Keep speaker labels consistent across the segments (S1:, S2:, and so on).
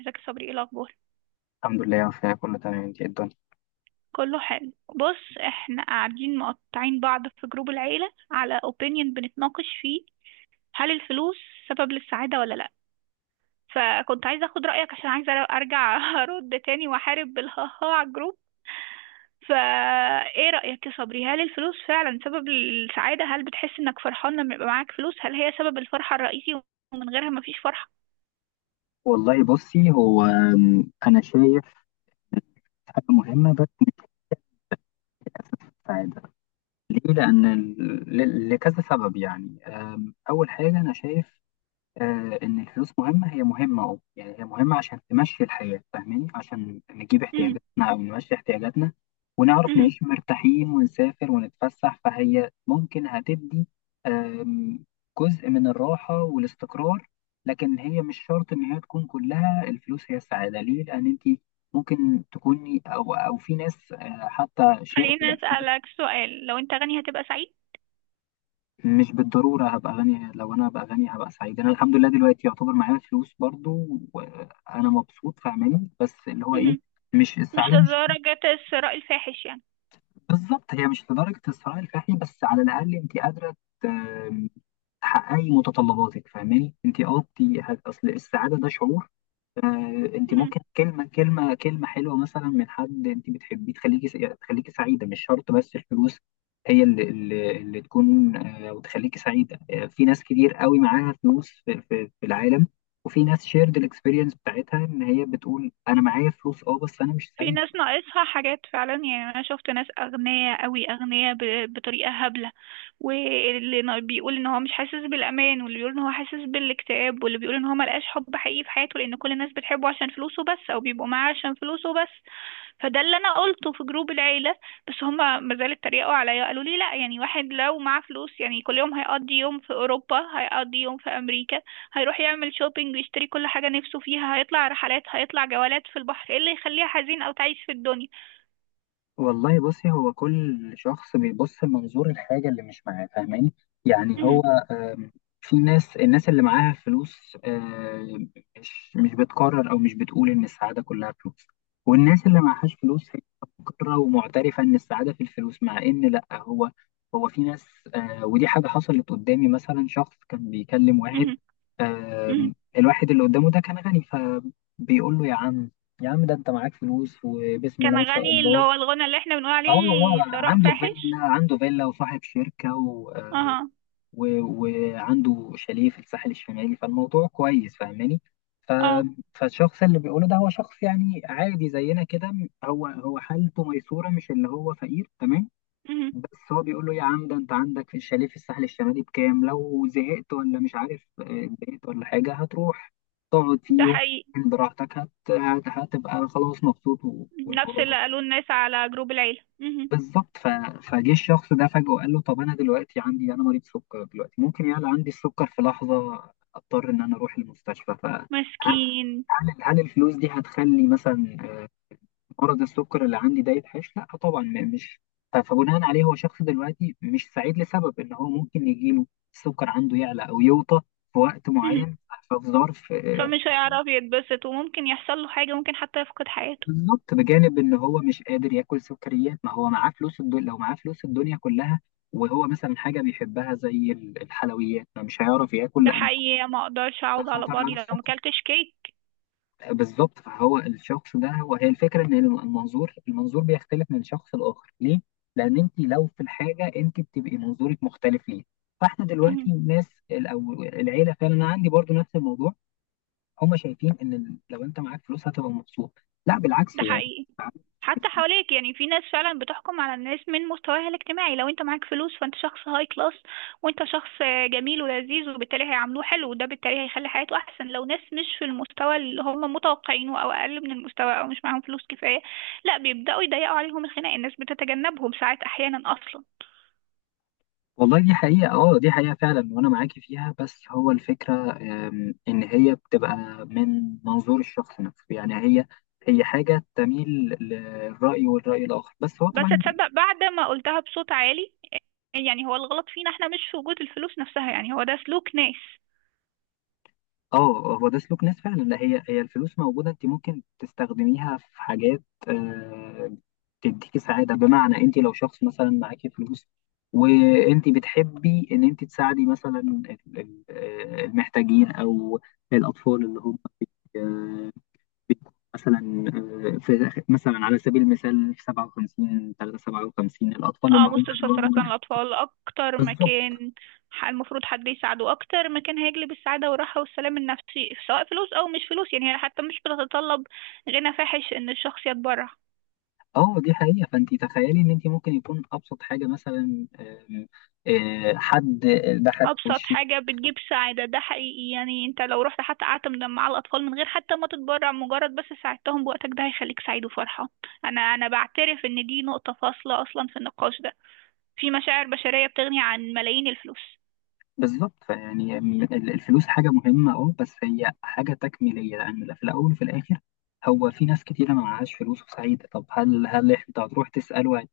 S1: ازيك يا صبري، ايه الاخبار؟
S2: الحمد لله وفيها كله تمام، انت ايه الدنيا؟
S1: كله حلو. بص احنا قاعدين مقطعين بعض في جروب العيله على اوبينيون، بنتناقش فيه هل الفلوس سبب للسعاده ولا لا. فكنت عايزه اخد رايك عشان عايزه ارجع ارد تاني واحارب بالهاها على الجروب. فا ايه رايك يا صبري؟ هل الفلوس فعلا سبب للسعاده؟ هل بتحس انك فرحان لما يبقى معاك فلوس؟ هل هي سبب الفرحه الرئيسي ومن غيرها مفيش فرحه؟
S2: والله بصي، هو انا شايف حاجه مهمه. بس اساس السعاده ليه؟ لان لكذا سبب. يعني اول حاجه انا شايف آه إن الفلوس مهمة، هي مهمة، أه يعني هي مهمة عشان تمشي الحياة، فاهماني، عشان نجيب
S1: امم.
S2: احتياجاتنا أو نمشي احتياجاتنا، ونعرف
S1: امم.
S2: نعيش مرتاحين ونسافر ونتفسح. فهي ممكن هتدي آم، جزء من الراحة والاستقرار. لكن هي مش شرط إن هي تكون كلها الفلوس هي السعادة. ليه؟ لأن أنت ممكن تكوني، أو في ناس حتى شيرد.
S1: خليني اسالك سؤال، لو انت غني هتبقى سعيد؟
S2: مش بالضرورة هبقى غني. لو أنا بقى غني هبقى سعيد؟ أنا الحمد لله دلوقتي يعتبر معايا فلوس برضو وأنا مبسوط، فاهماني. بس اللي هو إيه،
S1: امم.
S2: مش
S1: مش
S2: السعادة مش
S1: لدرجة الثراء الفاحش يعني.
S2: بالظبط هي مش لدرجة الثراء الفاحل، بس على الأقل أنت قادرة ت- تحققي متطلباتك، فاهماني. أنت أه أنت أصل السعادة ده شعور. انت
S1: مم.
S2: ممكن كلمه كلمه حلوه مثلا من حد انت بتحبيه تخليكي تخليكي سعيده، مش شرط بس الفلوس هي اللي تكون وتخليكي سعيده. في ناس كتير قوي معاها فلوس في العالم، وفي ناس شيرد الاكسبيرينس بتاعتها ان هي بتقول انا معايا فلوس اه بس انا مش
S1: في
S2: سعيد.
S1: ناس ناقصها حاجات فعلا، يعني انا شفت ناس اغنياء قوي، اغنياء بطريقه هبله. واللي بيقول ان هو مش حاسس بالامان، واللي بيقول ان هو حاسس بالاكتئاب، واللي بيقول ان هو ملقاش حب حقيقي في حياته لان كل الناس بتحبه عشان فلوسه بس او بيبقوا معاه عشان فلوسه بس. فده اللي انا قلته في جروب العيله، بس هما ما زالوا اتريقوا عليا. قالوا لي لا، يعني واحد لو معاه فلوس يعني كل يوم هيقضي يوم في اوروبا، هيقضي يوم في امريكا، هيروح يعمل شوبينج ويشتري كل حاجه نفسه فيها، هيطلع رحلات، هيطلع جولات في البحر، ايه اللي يخليه حزين او تعيس في الدنيا؟
S2: والله بصي هو كل شخص بيبص منظور الحاجة اللي مش معاه، فاهماني. يعني
S1: مهم.
S2: هو آم، في ناس، الناس اللي معاها فلوس مش بتقرر أو مش بتقول إن السعادة كلها فلوس، والناس اللي معهاش فلوس هي مقرة ومعترفة إن السعادة في الفلوس، مع إن لأ. هو هو في ناس ودي حاجة حصلت قدامي، مثلا شخص كان بيكلم واحد،
S1: مهم. مهم.
S2: الواحد اللي قدامه ده كان غني، فبيقول له يا عم، يا عم ده انت معاك فلوس وبسم الله
S1: كان
S2: ما شاء
S1: غني، اللي
S2: الله.
S1: هو الغنى اللي احنا بنقول
S2: اه هو
S1: عليه ثراء
S2: عنده فيلا،
S1: فاحش.
S2: وصاحب شركة
S1: اها.
S2: وعنده شاليه في الساحل الشمالي، فالموضوع كويس فاهماني.
S1: اه.
S2: فالشخص اللي بيقوله ده هو شخص يعني عادي زينا كده، هو حالته ميسورة، مش اللي هو فقير تمام.
S1: مهم.
S2: بس هو بيقول له يا عم ده انت عندك في الشاليه في الساحل الشمالي بكام، لو زهقت ولا مش عارف اتضايقت ولا حاجة هتروح تقعد
S1: ده
S2: فيه
S1: حقيقي.
S2: براحتك، هتبقى خلاص مبسوط
S1: نفس
S2: والموضوع ده
S1: اللي قالوه الناس على جروب العيله. مهم.
S2: بالظبط. فجه الشخص ده فجأة وقال له طب انا دلوقتي عندي، انا مريض سكر دلوقتي، ممكن يعلى عندي السكر في لحظة اضطر ان انا اروح المستشفى. فهل
S1: مسكين.
S2: الفلوس دي هتخلي مثلا مرض السكر اللي عندي ده يتحش؟ لا طبعا، مش فبناء عليه هو شخص دلوقتي مش سعيد، لسبب ان هو ممكن يجيله السكر عنده يعلى او يوطى في وقت معين، ففي ظرف
S1: فمش هيعرف يتبسط وممكن يحصل له حاجة، ممكن حتى يفقد حياته.
S2: بالظبط. بجانب ان هو مش قادر ياكل سكريات، ما هو معاه فلوس الدنيا، لو معاه فلوس الدنيا كلها وهو مثلا حاجه بيحبها زي الحلويات ما مش هيعرف ياكل،
S1: ده
S2: لان
S1: حقيقي، ما اقدرش
S2: ده
S1: اعود على
S2: خطر على
S1: بعضي لو ما
S2: السكر.
S1: اكلتش كيك.
S2: بالظبط، فهو الشخص ده، وهي الفكره ان المنظور، بيختلف من شخص لاخر. ليه؟ لان انت لو في الحاجه انت بتبقي منظورك مختلف، ليه؟ فاحنا دلوقتي
S1: مم.
S2: الناس او العيله، فعلا انا عندي برضو نفس الموضوع. هم شايفين ان لو انت معاك فلوس هتبقى مبسوط، لا بالعكس
S1: ده
S2: يعني.
S1: حقيقي. حتى حواليك، يعني في ناس فعلا بتحكم على الناس من مستواها الاجتماعي. لو انت معاك فلوس فانت شخص هاي كلاس وانت شخص جميل ولذيذ، وبالتالي هيعاملوه حلو، وده بالتالي هيخلي حياته احسن. لو ناس مش في المستوى اللي هم متوقعينه او اقل من المستوى او مش معاهم فلوس كفاية، لا بيبدأوا يضيقوا عليهم الخناق، الناس بتتجنبهم ساعات، احيانا اصلا.
S2: والله دي حقيقة اه، دي حقيقة فعلا وانا معاكي فيها. بس هو الفكرة ان هي بتبقى من منظور الشخص نفسه، يعني هي حاجة تميل للرأي والرأي الآخر، بس هو
S1: بس
S2: طبعا
S1: تصدق، بعد ما قلتها بصوت عالي، يعني هو الغلط فينا احنا مش في وجود الفلوس نفسها، يعني هو ده سلوك ناس.
S2: اه، هو ده سلوك ناس فعلا. لا، هي الفلوس موجودة، انت ممكن تستخدميها في حاجات تديكي سعادة. بمعنى انت لو شخص مثلا معاكي فلوس، وانت بتحبي ان انت تساعدي مثلا المحتاجين او الاطفال اللي هم بيكون مثلا في مثلا على سبيل المثال في 57 3 57 الاطفال اللي
S1: اه.
S2: هم
S1: مستشفى
S2: بيواجهوا
S1: سرطان الأطفال أكتر
S2: بالظبط
S1: مكان، المفروض حد يساعده، أكتر مكان هيجلب السعادة والراحة والسلام النفسي، سواء فلوس أو مش فلوس. يعني هي حتى مش بتتطلب غنى فاحش إن الشخص يتبرع.
S2: اه دي حقيقه. فانت تخيلي ان انت ممكن يكون ابسط حاجه مثلا آم، آه، حد ضحك في
S1: أبسط
S2: وشك
S1: حاجة بتجيب سعادة، ده حقيقي. يعني أنت لو رحت حتى قعدت مع الأطفال من غير حتى ما تتبرع، مجرد بس ساعدتهم بوقتك، ده هيخليك سعيد وفرحة. أنا بعترف إن دي نقطة فاصلة أصلا في النقاش ده. في مشاعر بشرية بتغني عن ملايين الفلوس.
S2: بالظبط. فيعني الفلوس حاجه مهمه اه، بس هي حاجه تكميليه، لان في الاول وفي الاخر هو في ناس كتيره ما معهاش فلوس وسعيده. طب هل انت هتروح تساله قلت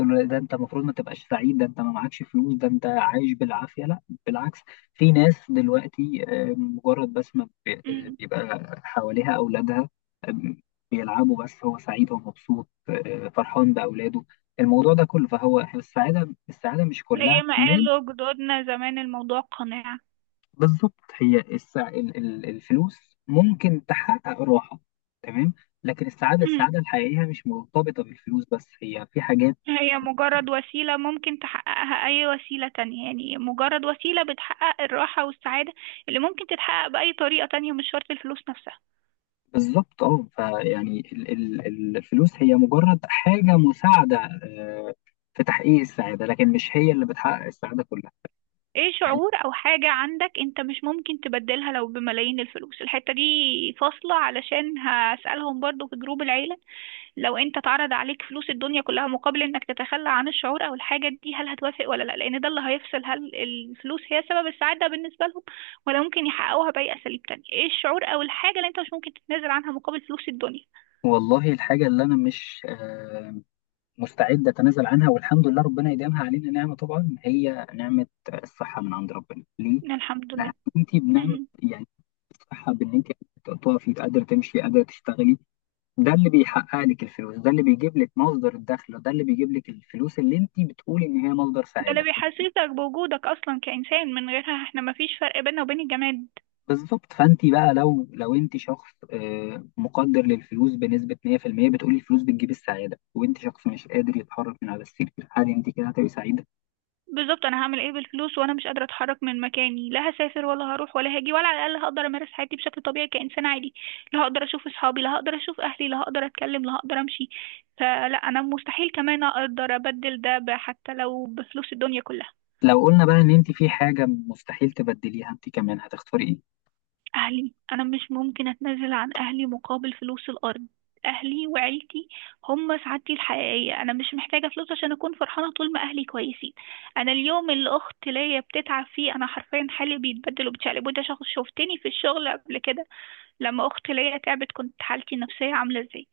S2: له ده انت المفروض ما تبقاش سعيد، ده انت ما معكش فلوس، ده انت عايش بالعافيه؟ لا، بالعكس. في ناس دلوقتي مجرد بس ما بي- آه،
S1: مم.
S2: بيبقى حواليها اولادها آم، بيلعبوا، بس هو سعيد ومبسوط فرحان باولاده، الموضوع ده كله. فهو السعاده، السعاده مش كلها
S1: زي ما
S2: مال.
S1: قالوا جدودنا زمان، الموضوع قناعة.
S2: بالظبط، هي الفلوس ممكن تحقق راحه، تمام، لكن السعاده،
S1: مم.
S2: السعاده الحقيقيه مش مرتبطه بالفلوس بس، هي في حاجات.
S1: هي مجرد وسيلة ممكن تحققها أي وسيلة تانية، يعني مجرد وسيلة بتحقق الراحة والسعادة اللي ممكن تتحقق بأي طريقة تانية، مش شرط الفلوس نفسها.
S2: بالظبط اه، فيعني الفلوس هي مجرد حاجة مساعدة آه، في تحقيق السعادة، لكن مش هي اللي بتحقق السعادة كلها.
S1: ايه شعور أو حاجة عندك انت مش ممكن تبدلها لو بملايين الفلوس؟ الحتة دي فاصلة علشان هسألهم برضو في جروب العيلة. لو انت اتعرض عليك فلوس الدنيا كلها مقابل انك تتخلى عن الشعور او الحاجة دي، هل هتوافق ولا لا؟ لان ده اللي هيفصل، هل الفلوس هي سبب السعادة بالنسبة لهم؟ ولا ممكن يحققوها بأي اساليب تانية؟ ايه الشعور او الحاجة اللي انت مش ممكن تتنازل عنها مقابل فلوس الدنيا؟
S2: والله الحاجة اللي أنا مش مستعد أتنازل عنها، والحمد لله ربنا يديمها علينا نعمة، طبعا هي نعمة الصحة من عند ربنا. ليه؟
S1: الحمد
S2: لأن
S1: لله.
S2: أنت بنعمة
S1: مهم.
S2: يعني الصحة، بإن أنت تقفي قادرة تمشي قادرة تشتغلي، ده اللي بيحقق لك الفلوس، ده اللي بيجيب لك مصدر الدخل، ده اللي بيجيب لك الفلوس اللي أنت بتقولي إن هي مصدر
S1: ده اللي
S2: سعادة.
S1: بيحسسك بوجودك اصلا كإنسان، من غيرها احنا مفيش فرق بيننا وبين الجماد.
S2: بالظبط، فانت بقى لو انت شخص مقدر للفلوس بنسبه 100%، بتقولي الفلوس بتجيب السعاده، وانت شخص مش قادر يتحرك من على السرير، هل انت كده هتبقي سعيده؟
S1: بالظبط، انا هعمل ايه بالفلوس وانا مش قادره اتحرك من مكاني؟ لا هسافر ولا هروح ولا هاجي، ولا على الاقل هقدر امارس حياتي بشكل طبيعي كانسان عادي. لا هقدر اشوف اصحابي، لا هقدر اشوف اهلي، لا هقدر اتكلم، لا هقدر امشي. فلا، انا مستحيل كمان اقدر ابدل ده حتى لو بفلوس الدنيا كلها.
S2: لو قلنا بقى ان انت في حاجه مستحيل تبدليها، انت كمان هتختاري ايه؟
S1: أهلي، أنا مش ممكن أتنازل عن أهلي مقابل فلوس الأرض. أهلي وعيلتي هم سعادتي الحقيقية. أنا مش محتاجة فلوس عشان أكون فرحانة طول ما أهلي كويسين. أنا اليوم اللي أخت ليا بتتعب فيه، أنا حرفيا حالي بيتبدل وبتشقلب، وده شخص شفتني في الشغل قبل كده لما أخت ليا تعبت، كنت حالتي النفسية عاملة إزاي.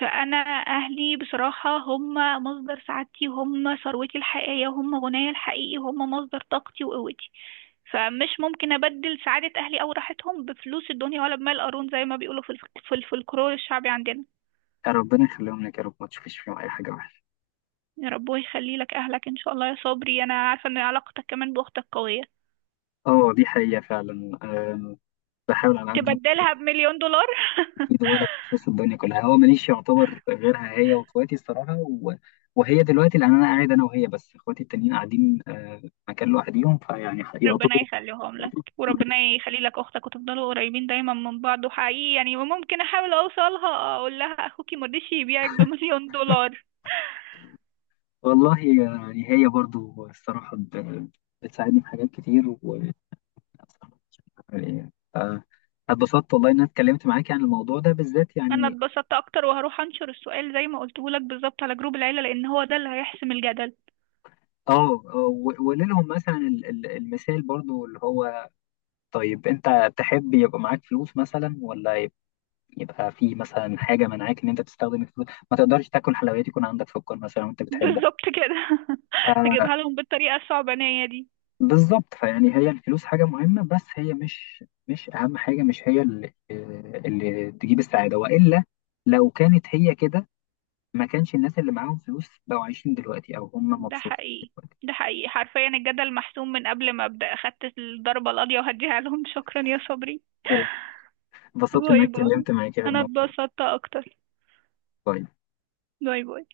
S1: فأنا أهلي بصراحة هم مصدر سعادتي، هم ثروتي الحقيقية، هم غنايا الحقيقي، هم مصدر طاقتي وقوتي. فمش ممكن أبدل سعادة أهلي أو راحتهم بفلوس الدنيا، ولا بمال قارون زي ما بيقولوا في في الفلكلور الشعبي عندنا.
S2: يا ربنا يخليهم لك يا رب، ما تشوفيش فيهم اي حاجه وحشه.
S1: يا رب يخلي لك أهلك إن شاء الله يا صبري، أنا عارفة إن علاقتك كمان بأختك قوية.
S2: اه دي حقيقه فعلا، بحاول على قد ما
S1: تبدلها بمليون دولار؟
S2: اقدر. ولا بخصوص الدنيا كلها، هو ماليش يعتبر غيرها هي واخواتي الصراحه وهي دلوقتي، لان انا قاعد انا وهي بس، اخواتي التانيين قاعدين مكان لوحديهم، فيعني يعتبر.
S1: ربنا يخليهم لك وربنا يخلي لك أختك وتفضلوا قريبين دايما من بعض. وحقيقي يعني ممكن أحاول أوصلها، أقول لها أخوكي مرضيش يبيعك بمليون دولار.
S2: والله يعني هي برضو الصراحة بتساعدني في حاجات كتير و يعني، آه، اتبسطت والله إن أنا اتكلمت معاك عن الموضوع ده بالذات
S1: أنا
S2: يعني.
S1: اتبسطت أكتر وهروح أنشر السؤال زي ما قلته لك بالظبط على جروب العيلة، لأن هو ده اللي هيحسم الجدل.
S2: اه وليلهم مثلا المثال برضو اللي هو طيب أنت تحب يبقى معاك فلوس مثلا، ولا يبقى في مثلا حاجة منعاك إن أنت تستخدم الفلوس، ما تقدرش تاكل حلويات يكون عندك سكر مثلا وأنت بتحبها.
S1: بالظبط كده. هجيبها لهم بالطريقة الصعبانية دي.
S2: بالظبط، فيعني هي الفلوس حاجة مهمة، بس هي مش أهم حاجة، مش هي اللي تجيب السعادة، وإلا لو كانت هي كده ما كانش الناس اللي معاهم فلوس بقوا عايشين دلوقتي أو هم
S1: ده
S2: مبسوطين
S1: حقيقي.
S2: دلوقتي.
S1: ده حقيقي، حرفيا الجدل محسوم من قبل ما أبدأ، أخدت الضربة القاضية وهديها لهم. شكرا يا صبري.
S2: حلو، انبسطت إن أنا
S1: باي باي.
S2: اتكلمت معاك في
S1: أنا
S2: الموضوع.
S1: اتبسطت أكتر.
S2: باي.
S1: باي باي.